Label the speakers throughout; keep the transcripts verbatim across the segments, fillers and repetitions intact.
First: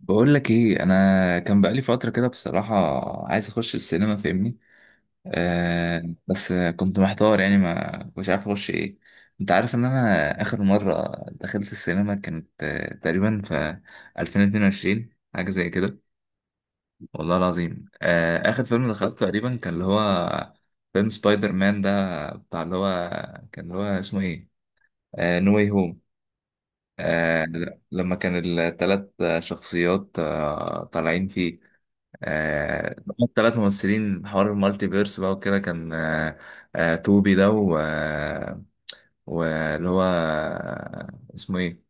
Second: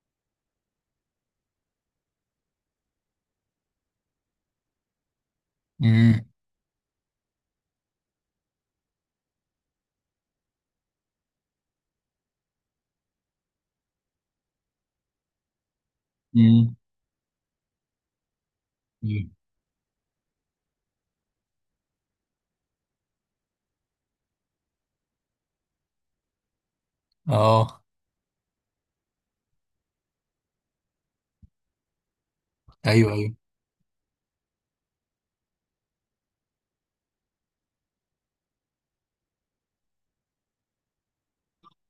Speaker 1: بقول لك ايه، انا كان بقالي فتره كده بصراحه عايز اخش السينما، فاهمني؟ آه
Speaker 2: امم.
Speaker 1: بس كنت محتار، يعني ما مش عارف اخش ايه. انت عارف ان انا اخر مره دخلت السينما كانت آه تقريبا في ألفين واتنين وعشرين، حاجه زي كده.
Speaker 2: امم.
Speaker 1: والله العظيم آه اخر فيلم دخلته
Speaker 2: أمم.
Speaker 1: تقريبا كان اللي هو فيلم سبايدر مان ده، بتاع اللي هو، كان اللي هو اسمه ايه، آه نو واي هوم. آه
Speaker 2: اه.
Speaker 1: لما كان الثلاث شخصيات آه طالعين فيه، آه،
Speaker 2: ايوه ايوه.
Speaker 1: ثلاث ممثلين، حوار المالتي فيرس بقى وكده، كان آه، آه، توبي ده و آه، واللي هو آه، اسمه ايه،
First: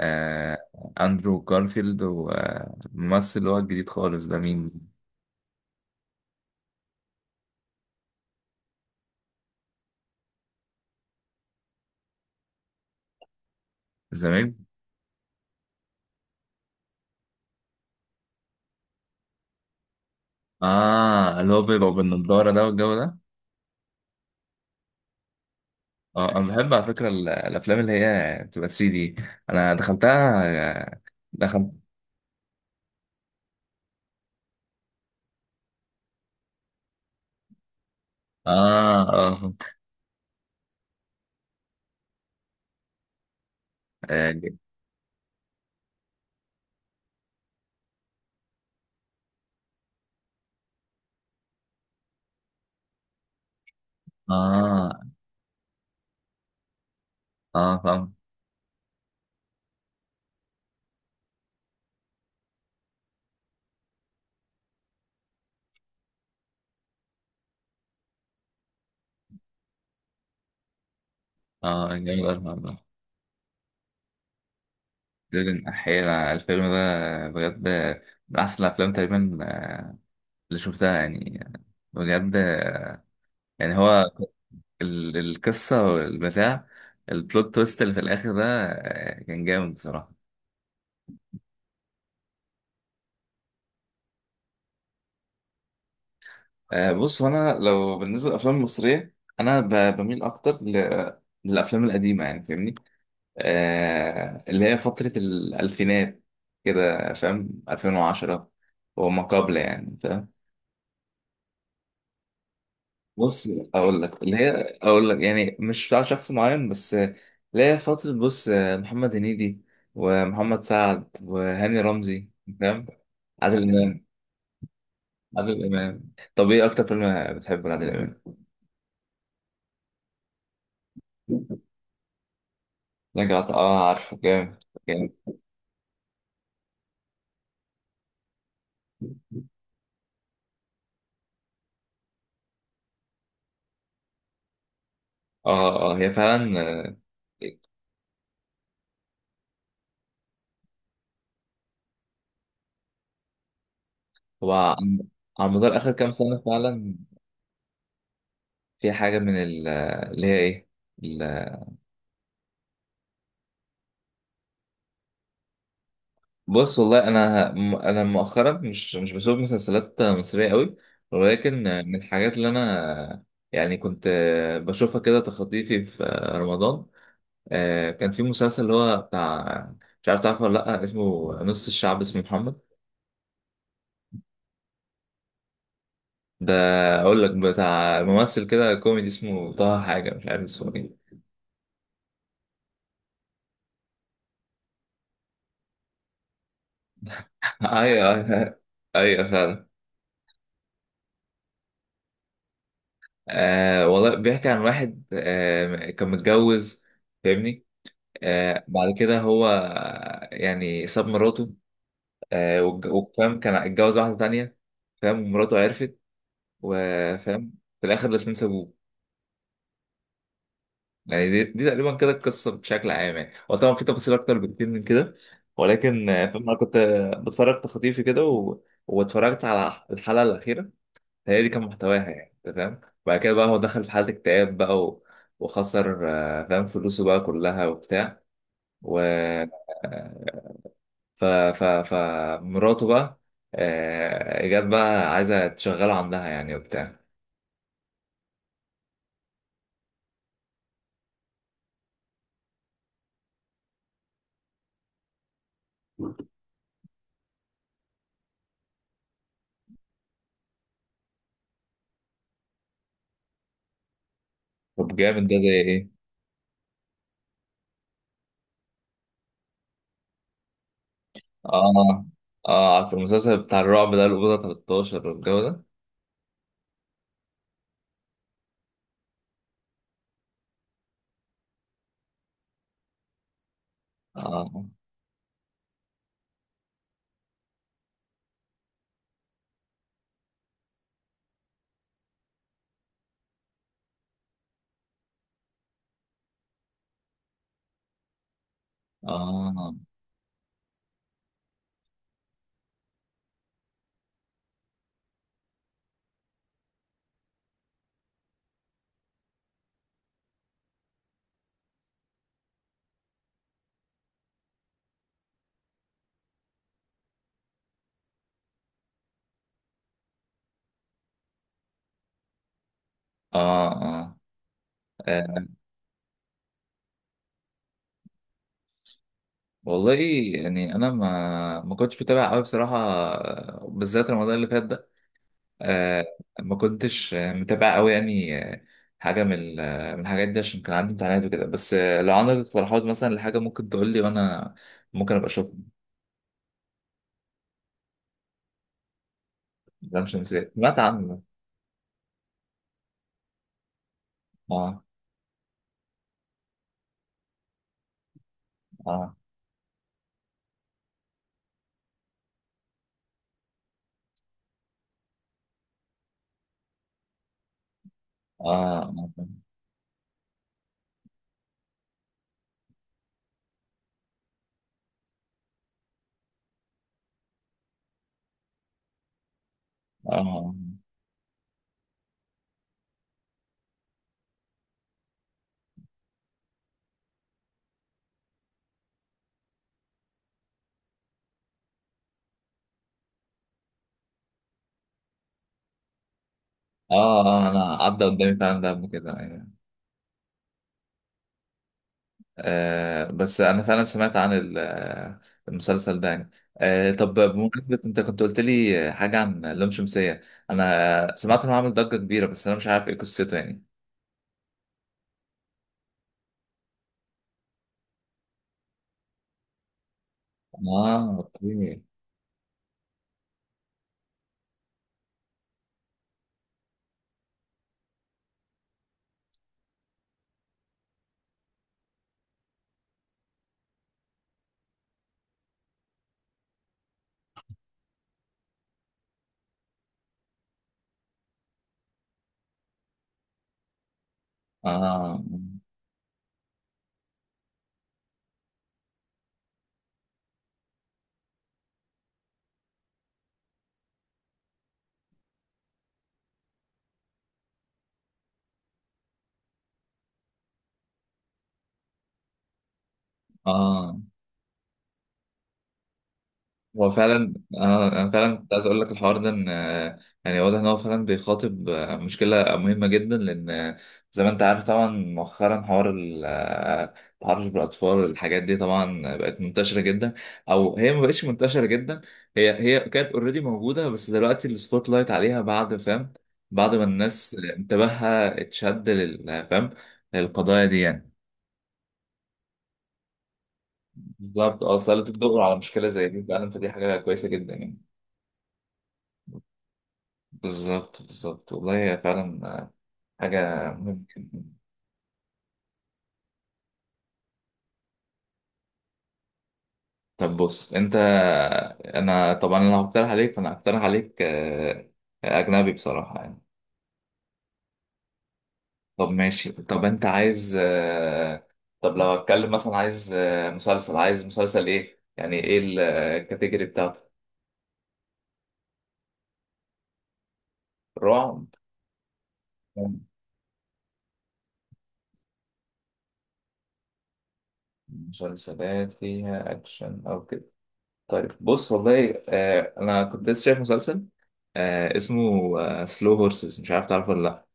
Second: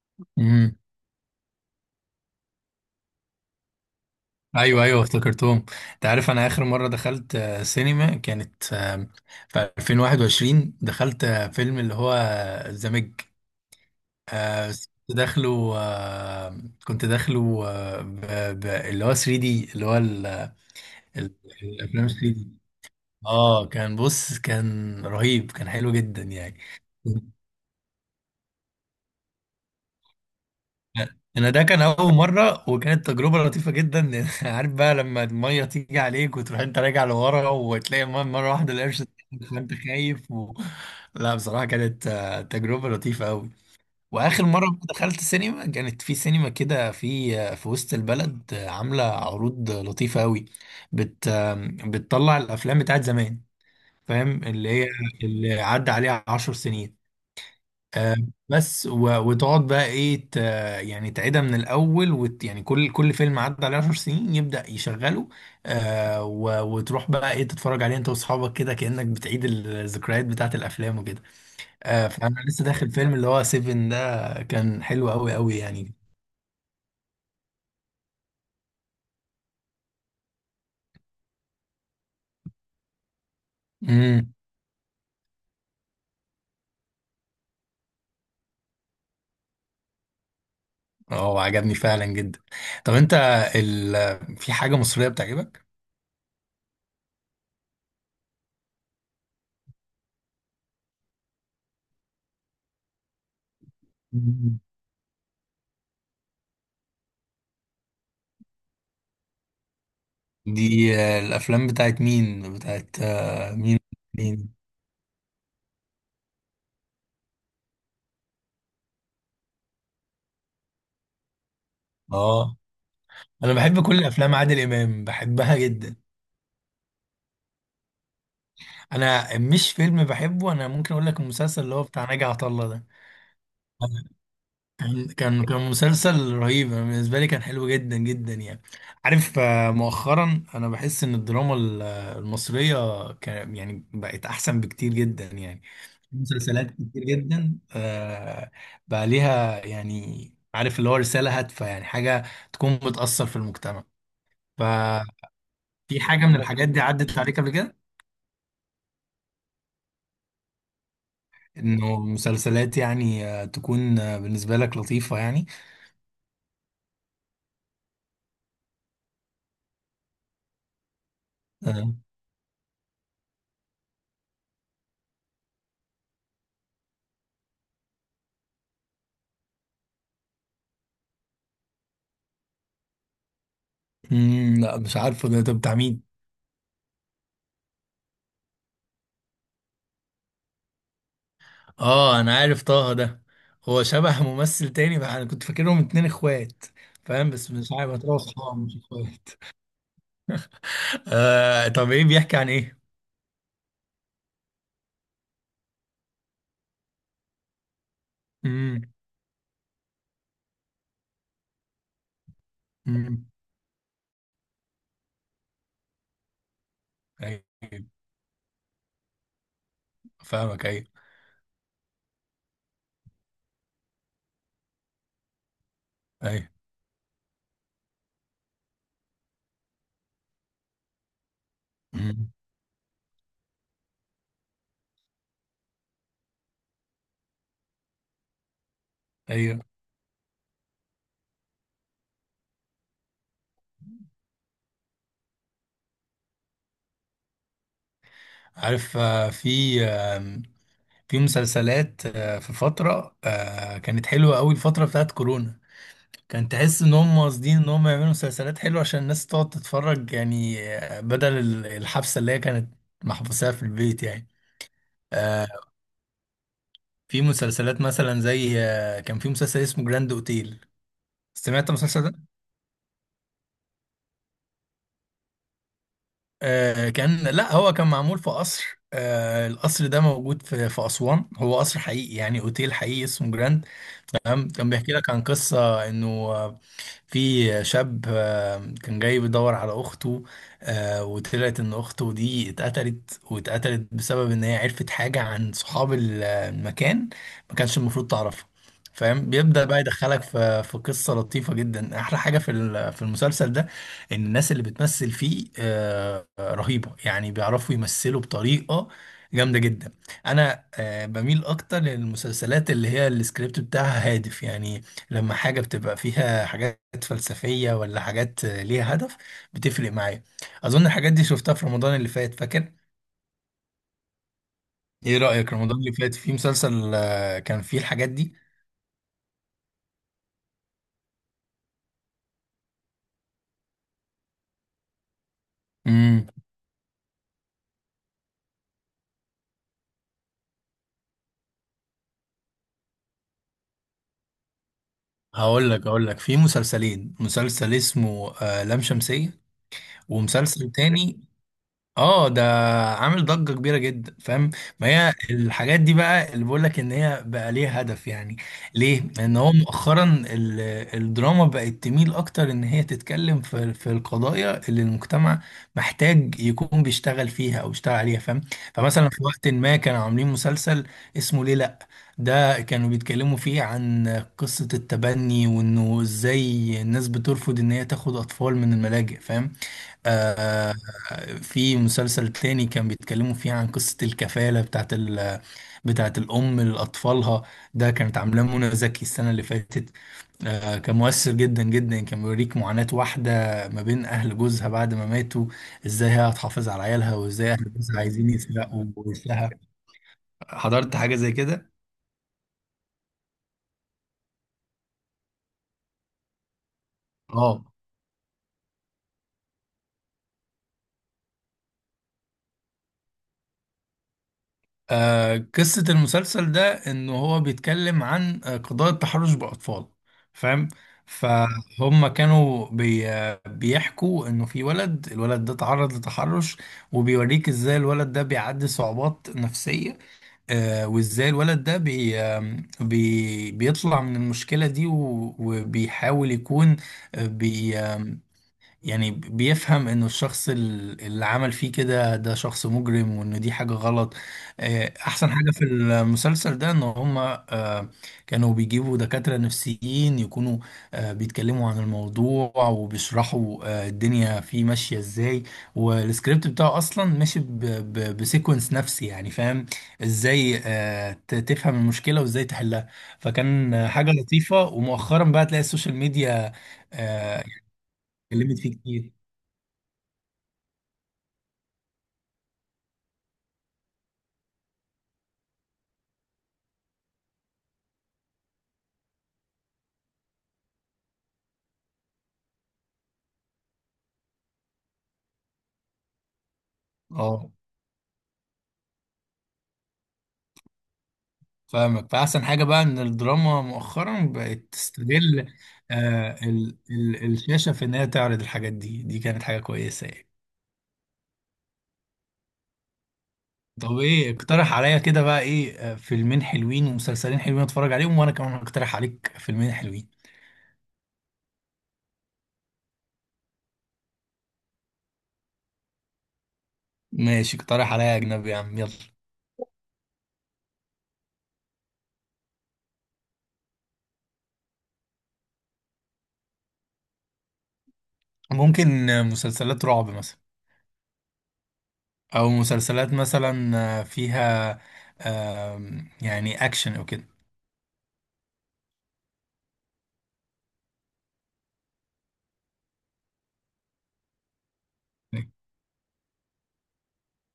Speaker 1: آه،
Speaker 2: امم.
Speaker 1: اندرو جارفيلد، والممثل اللي هو الجديد خالص ده
Speaker 2: ايوه
Speaker 1: مين؟
Speaker 2: ايوه افتكرتهم. انت عارف انا اخر مره دخلت آه، سينما، كانت آه، في ألفين وواحد وعشرين. دخلت آه، فيلم اللي هو الزمج.
Speaker 1: زمان.
Speaker 2: آه، كنت داخله آه، كنت داخله آه، ب- ب- اللي هو 3 دي. اللي هو ال- ال-
Speaker 1: اه، اللي هو بيبقى
Speaker 2: الافلام 3
Speaker 1: بالنضارة
Speaker 2: دي.
Speaker 1: ده والجو ده.
Speaker 2: اه، كان بص، كان رهيب، كان حلو جدا
Speaker 1: اه انا
Speaker 2: يعني.
Speaker 1: بحب على فكرة ال- الافلام اللي هي بتبقى تري دي، انا دخلتها آه،
Speaker 2: انا ده
Speaker 1: دخلت.
Speaker 2: كان اول مره، وكانت تجربه لطيفه جدا. عارف بقى لما الميه تيجي عليك وتروح، انت راجع لورا وتلاقي الميه مره واحده،
Speaker 1: اه،
Speaker 2: القرش طلعك
Speaker 1: اه،
Speaker 2: فانت خايف و... لا، بصراحه كانت آه، تجربه لطيفه قوي.
Speaker 1: اه،
Speaker 2: واخر مره دخلت سينما، كانت في سينما كده، في آه، في وسط البلد، آه، عامله عروض لطيفه قوي. بت آه، بتطلع الافلام بتاعت زمان، فاهم اللي هي،
Speaker 1: اه،
Speaker 2: اللي عدى عليها عشر سنين.
Speaker 1: آه، فاهم.
Speaker 2: آه، بس و- وتقعد بقى ايه ت- يعني تعيدها من الاول، وت يعني كل كل فيلم عدى عليه 10 سنين يبدأ يشغله. آه و- وتروح بقى ايه تتفرج عليه انت واصحابك كده، كأنك بتعيد الذكريات بتاعت الافلام وكده.
Speaker 1: اه جامد
Speaker 2: آه
Speaker 1: أوي
Speaker 2: فانا
Speaker 1: الحوار
Speaker 2: لسه
Speaker 1: ده.
Speaker 2: داخل فيلم اللي هو سيفن ده. كان حلو قوي قوي
Speaker 1: ديدن
Speaker 2: يعني.
Speaker 1: أحيانا الفيلم ده بجد من أحسن الأفلام تقريبا، آه، اللي شفتها يعني بجد. يعني هو
Speaker 2: امم.
Speaker 1: ال- القصة والبتاع، البلوت تويست اللي في الآخر ده، آه، كان جامد بصراحة.
Speaker 2: اه، عجبني فعلا جدا. طب انت، ال في حاجة مصرية بتعجبك؟
Speaker 1: آه، بص، أنا لو بالنسبة للأفلام المصرية، أنا ب- بميل أكتر ل- للأفلام القديمة، يعني فاهمني، آه،
Speaker 2: مم.
Speaker 1: اللي هي فترة الألفينات كده، فاهم؟ ألفين وعشرة وما قبل يعني.
Speaker 2: دي آه، الافلام بتاعت مين، بتاعت
Speaker 1: بص،
Speaker 2: آه، مين؟
Speaker 1: اقول لك اللي هي،
Speaker 2: مين؟
Speaker 1: اقول لك يعني مش بتاع شخص معين، بس اللي هي فتره. بص، محمد هنيدي ومحمد سعد وهاني رمزي،
Speaker 2: اه،
Speaker 1: فاهم؟
Speaker 2: انا
Speaker 1: عادل
Speaker 2: بحب كل
Speaker 1: امام.
Speaker 2: افلام عادل امام، بحبها
Speaker 1: عادل
Speaker 2: جدا.
Speaker 1: امام، طب ايه اكتر فيلم بتحبه لعادل امام؟
Speaker 2: انا مش فيلم بحبه، انا ممكن اقول لك المسلسل اللي هو بتاع ناجي عطا الله ده.
Speaker 1: رجعت، اه عارفه. جامد.
Speaker 2: كان
Speaker 1: جامد.
Speaker 2: كان كان مسلسل رهيب. أنا بالنسبه لي كان حلو جدا جدا يعني. عارف، آه، مؤخرا انا بحس ان الدراما ال- آه، المصريه كان يعني بقت احسن بكتير جدا يعني.
Speaker 1: اه، اه، هي فعلا
Speaker 2: مسلسلات
Speaker 1: آه،
Speaker 2: كتير جدا آه، بقى ليها، يعني عارف اللي هو رساله هادفه، يعني حاجه تكون بتاثر في المجتمع.
Speaker 1: هو عن-،
Speaker 2: ففي
Speaker 1: على مدار اخر كام
Speaker 2: حاجه من
Speaker 1: سنه
Speaker 2: الحاجات دي
Speaker 1: فعلا.
Speaker 2: عدت عليك قبل كده؟
Speaker 1: في حاجه من ال- اللي هي ايه؟
Speaker 2: انه مسلسلات يعني آه، تكون آه، بالنسبة لك لطيفة يعني.
Speaker 1: بص والله انا م- انا مؤخرا مش مش بشوف مسلسلات مصريه قوي، ولكن
Speaker 2: آه،
Speaker 1: من الحاجات اللي انا يعني كنت بشوفها كده تخطيفي في رمضان، آه، كان في مسلسل اللي هو بتاع، مش عارف تعرفه ولا لا، اسمه نص الشعب اسمه محمد
Speaker 2: مم، لا، مش عارفه. ده ده بتاع مين؟
Speaker 1: ده. اقول لك بتاع ممثل كده كوميدي اسمه طه، حاجه مش عارف اسمه ايه.
Speaker 2: اه، انا عارف طه ده. هو شبه ممثل تاني بقى، انا كنت فاكرهم اتنين اخوات، فاهم. بس مش عارف
Speaker 1: ايوه
Speaker 2: هتلاقوا صحاب
Speaker 1: ايوه،
Speaker 2: مش
Speaker 1: أيوة
Speaker 2: اخوات.
Speaker 1: فعلا.
Speaker 2: آه طب ايه بيحكي عن ايه؟
Speaker 1: آه والله بيحكي عن واحد آه كان متجوز، فاهمني؟ آه
Speaker 2: امم.
Speaker 1: بعد كده هو يعني ساب مراته آه والج-
Speaker 2: امم.
Speaker 1: وفاهم كان اتجوز واحدة تانية، فاهم؟ ومراته عرفت،
Speaker 2: ايوه.
Speaker 1: وفاهم، في الآخر الاتنين سابوه.
Speaker 2: فاهمك، ايوه.
Speaker 1: يعني دي, دي تقريبا كده القصة بشكل عام يعني، هو طبعا في تفاصيل أكتر بكتير من كده، ولكن آه،
Speaker 2: ايوه.
Speaker 1: فاهم أنا كنت آه، بتفرج تخطيفي كده و... واتفرجت على الحلقة الأخيرة، هي دي كان محتواها
Speaker 2: مم.
Speaker 1: يعني، أنت فاهم. وبعد كده بقى هو دخل في حالة اكتئاب بقى و... وخسر آه، فاهم فلوسه بقى كلها وبتاع، و
Speaker 2: ايوه.
Speaker 1: ف ف فمراته بقى آه، جت بقى عايزة تشغله عندها يعني وبتاع.
Speaker 2: عارف، آه، في آم، في مسلسلات آه، في فترة آه، كانت حلوة قوي، الفترة بتاعت كورونا. كان تحس ان هم قاصدين ان هم يعملوا مسلسلات حلوه عشان الناس تقعد تتفرج يعني، آه، بدل ال- الحبسه اللي هي كانت محبوساها في البيت يعني.
Speaker 1: طب جامد، ده
Speaker 2: آه،
Speaker 1: زي ايه؟
Speaker 2: في مسلسلات مثلا زي آه، كان في مسلسل اسمه جراند اوتيل، سمعت
Speaker 1: اه،
Speaker 2: المسلسل ده؟
Speaker 1: اه عارف المسلسل بتاع الرعب ده، الأوضة تلتاشر والجو ده؟
Speaker 2: آه، كان، لا هو كان معمول في قصر، آه، القصر ده موجود في في اسوان، هو قصر حقيقي يعني، اوتيل حقيقي اسمه جراند. تمام.
Speaker 1: اه،
Speaker 2: كان بيحكي لك عن قصه انه في شاب آه، كان جاي بيدور على اخته. آه، وطلعت ان اخته دي اتقتلت، واتقتلت بسبب ان هي عرفت حاجة عن صحاب ال- المكان ما كانش المفروض تعرفها، فاهم. بيبدأ
Speaker 1: اه،
Speaker 2: بقى يدخلك في في قصة لطيفة جدا. احلى حاجة في ال- في المسلسل ده ان الناس اللي بتمثل فيه آه، رهيبة يعني، بيعرفوا يمثلوا بطريقة جامدة جدا. انا آه، بميل اكتر للمسلسلات اللي هي السكريبت بتاعها هادف يعني. لما حاجة بتبقى فيها حاجات حاجات فلسفية، ولا حاجات ليها هدف، بتفرق معايا. أظن الحاجات دي شفتها في رمضان اللي فات، فاكر؟
Speaker 1: اه، اه،
Speaker 2: إيه
Speaker 1: آه،
Speaker 2: رأيك رمضان اللي فات، في مسلسل آه، كان فيه الحاجات دي؟
Speaker 1: والله يعني انا ما ما كنتش بتابع قوي بصراحه، آه، بالذات رمضان اللي فات ده، آه،
Speaker 2: امم.
Speaker 1: ما كنتش آه، متابع قوي يعني آه، حاجه من ال- آه، من الحاجات دي، عشان كان عندي امتحانات وكده. بس آه، لو عندك اقتراحات مثلا لحاجه ممكن تقول لي، وانا ممكن ابقى اشوف.
Speaker 2: هقول لك هقول لك في مسلسلين. مسلسل اسمه آه، لام شمسية،
Speaker 1: لام شمسية،
Speaker 2: ومسلسل
Speaker 1: سمعت
Speaker 2: تاني.
Speaker 1: عنه.
Speaker 2: اه ده عامل ضجة كبيرة جدا، فاهم.
Speaker 1: اه،
Speaker 2: ما هي الحاجات دي بقى اللي بقول لك ان هي بقى ليها هدف يعني. ليه؟
Speaker 1: اه،
Speaker 2: لان هو مؤخرا ال- الدراما بقت تميل اكتر ان هي تتكلم في في القضايا اللي المجتمع محتاج يكون بيشتغل فيها او بيشتغل عليها، فاهم.
Speaker 1: اه، اه،
Speaker 2: فمثلا في وقت
Speaker 1: اه،
Speaker 2: ما كانوا عاملين مسلسل اسمه ليه لا. ده كانوا بيتكلموا فيه عن قصة التبني، وانه ازاي الناس بترفض ان هي تاخد اطفال من الملاجئ، فاهم.
Speaker 1: اه،
Speaker 2: آه. في مسلسل تاني كان بيتكلموا فيه عن قصة الكفالة، بتاعت ال بتاعت الأم لأطفالها. ده كانت عاملاه منى زكي السنة اللي فاتت. آه كان مؤثر جدا جدا، كان بيوريك معاناة واحدة ما بين أهل جوزها بعد ما ماتوا، إزاي هي هتحافظ على عيالها،
Speaker 1: آه، آه،
Speaker 2: وإزاي
Speaker 1: انا
Speaker 2: أهل جوزها
Speaker 1: عدى
Speaker 2: عايزين
Speaker 1: قدامي فعلا ده
Speaker 2: يسرقوا
Speaker 1: قبل كده
Speaker 2: جوزها.
Speaker 1: يعني.
Speaker 2: حضرت حاجة زي كده؟
Speaker 1: آه بس انا فعلا سمعت عن ال- آه، المسلسل ده يعني. آه طب
Speaker 2: اه.
Speaker 1: بمناسبة، انت كنت قلت لي حاجة عن لام شمسية، انا سمعت انه عامل ضجة كبيرة، بس انا مش عارف ايه قصته يعني.
Speaker 2: آه، قصة المسلسل ده إن هو بيتكلم عن آه، قضايا التحرش بأطفال، فاهم.
Speaker 1: اه اوكي.
Speaker 2: فهم كانوا بي آه، بيحكوا إنه في ولد، الولد ده تعرض لتحرش، وبيوريك إزاي الولد ده بيعدي صعوبات نفسية. آه، وإزاي الولد ده بي آه، بي بيطلع من المشكلة دي، و- وبيحاول يكون آه، بي آه، يعني بيفهم انه الشخص ال- اللي عمل فيه كده ده شخص مجرم، وان دي حاجة غلط. آه،
Speaker 1: اه،
Speaker 2: احسن حاجة في المسلسل ده ان هما آه، كانوا بيجيبوا دكاترة نفسيين يكونوا آه، بيتكلموا عن الموضوع، وبيشرحوا آه، الدنيا فيه ماشية ازاي. والسكريبت بتاعه اصلا ماشي ب- ب- بسيكونس نفسي يعني، فاهم. ازاي آه، ت- تفهم المشكلة، وازاي تحلها. فكان آه،
Speaker 1: اه،
Speaker 2: حاجة لطيفة. ومؤخرا بقى تلاقي السوشيال ميديا
Speaker 1: هو فعلا.
Speaker 2: آه،
Speaker 1: آه انا فعلا كنت
Speaker 2: اتكلمت
Speaker 1: عايز
Speaker 2: فيه
Speaker 1: اقول لك
Speaker 2: كتير.
Speaker 1: الحوار ده، ان آه، يعني واضح ان هو فعلا بيخاطب آه، مشكله مهمه جدا، لان آه، زي ما انت عارف طبعا، مؤخرا حوار ال- آه، التحرش بالاطفال، الحاجات دي طبعا بقت منتشره جدا، او هي ما بقتش منتشره جدا، هي هي كانت اوريدي موجوده، بس دلوقتي السبوت لايت عليها بعد، فاهم؟ بعد ما الناس
Speaker 2: اه،
Speaker 1: انتباهها اتشد لل- فاهم للقضايا دي يعني.
Speaker 2: فاهمك. فأحسن حاجة بقى إن الدراما مؤخرا بقت
Speaker 1: بالظبط، اه، اصل انت بتدور
Speaker 2: تستغل
Speaker 1: على مشكله زي دي
Speaker 2: آه
Speaker 1: فعلا، فدي
Speaker 2: ال
Speaker 1: حاجه كويسه
Speaker 2: ال
Speaker 1: جدا
Speaker 2: الشاشة
Speaker 1: يعني.
Speaker 2: في إنها تعرض الحاجات دي. دي كانت حاجة كويسة يعني.
Speaker 1: بالظبط بالظبط، والله هي فعلا حاجه
Speaker 2: طب
Speaker 1: مهمه
Speaker 2: إيه،
Speaker 1: جدا.
Speaker 2: اقترح عليا كده بقى إيه، آه، فيلمين حلوين ومسلسلين حلوين أتفرج عليهم، وأنا كمان هقترح عليك فيلمين حلوين.
Speaker 1: طب بص انت، انا طبعا انا هقترح عليك، فانا هقترح عليك آه، اجنبي بصراحه يعني.
Speaker 2: ماشي، اقترح عليا أجنبي يا عم، يلا.
Speaker 1: طب ماشي، طب انت عايز آه، طب لو هتكلم مثلا، عايز آه، مسلسل، عايز مسلسل ايه يعني، ايه الكاتيجوري بتاعته؟
Speaker 2: ممكن آه، مسلسلات رعب مثلا،
Speaker 1: رعب.
Speaker 2: أو مسلسلات مثلا آه، فيها آه يعني أكشن أو كده.
Speaker 1: مسلسلات فيها اكشن او كده. طيب بص والله، آه انا كنت لسه شايف مسلسل آه اسمه سلو هورسز، مش عارف تعرفه ولا لا.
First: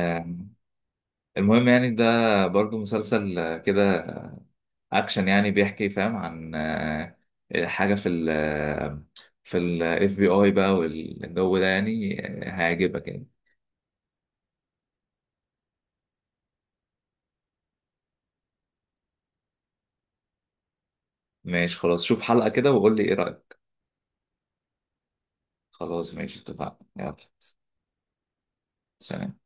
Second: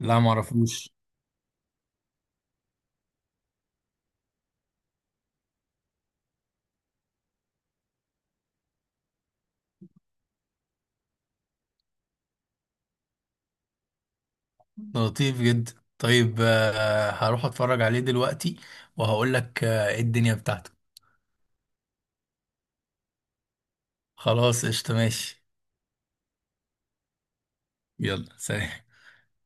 Speaker 2: لا، معرفوش.
Speaker 1: المهم يعني ده برضو مسلسل آه، كده اكشن يعني، بيحكي فاهم عن آه حاجه في ال آه، في الاف بي اي بقى والجو ده يعني، آه، هيعجبك يعني.
Speaker 2: لطيف جدا. طيب، آه، هروح اتفرج عليه دلوقتي، وهقول لك آه، ايه الدنيا بتاعته.
Speaker 1: ماشي خلاص، شوف حلقه كده وقول لي ايه رايك.
Speaker 2: خلاص، قشطة، ماشي.
Speaker 1: خلاص ماشي، اتفقنا. يلا
Speaker 2: يلا، سلام.
Speaker 1: سلام.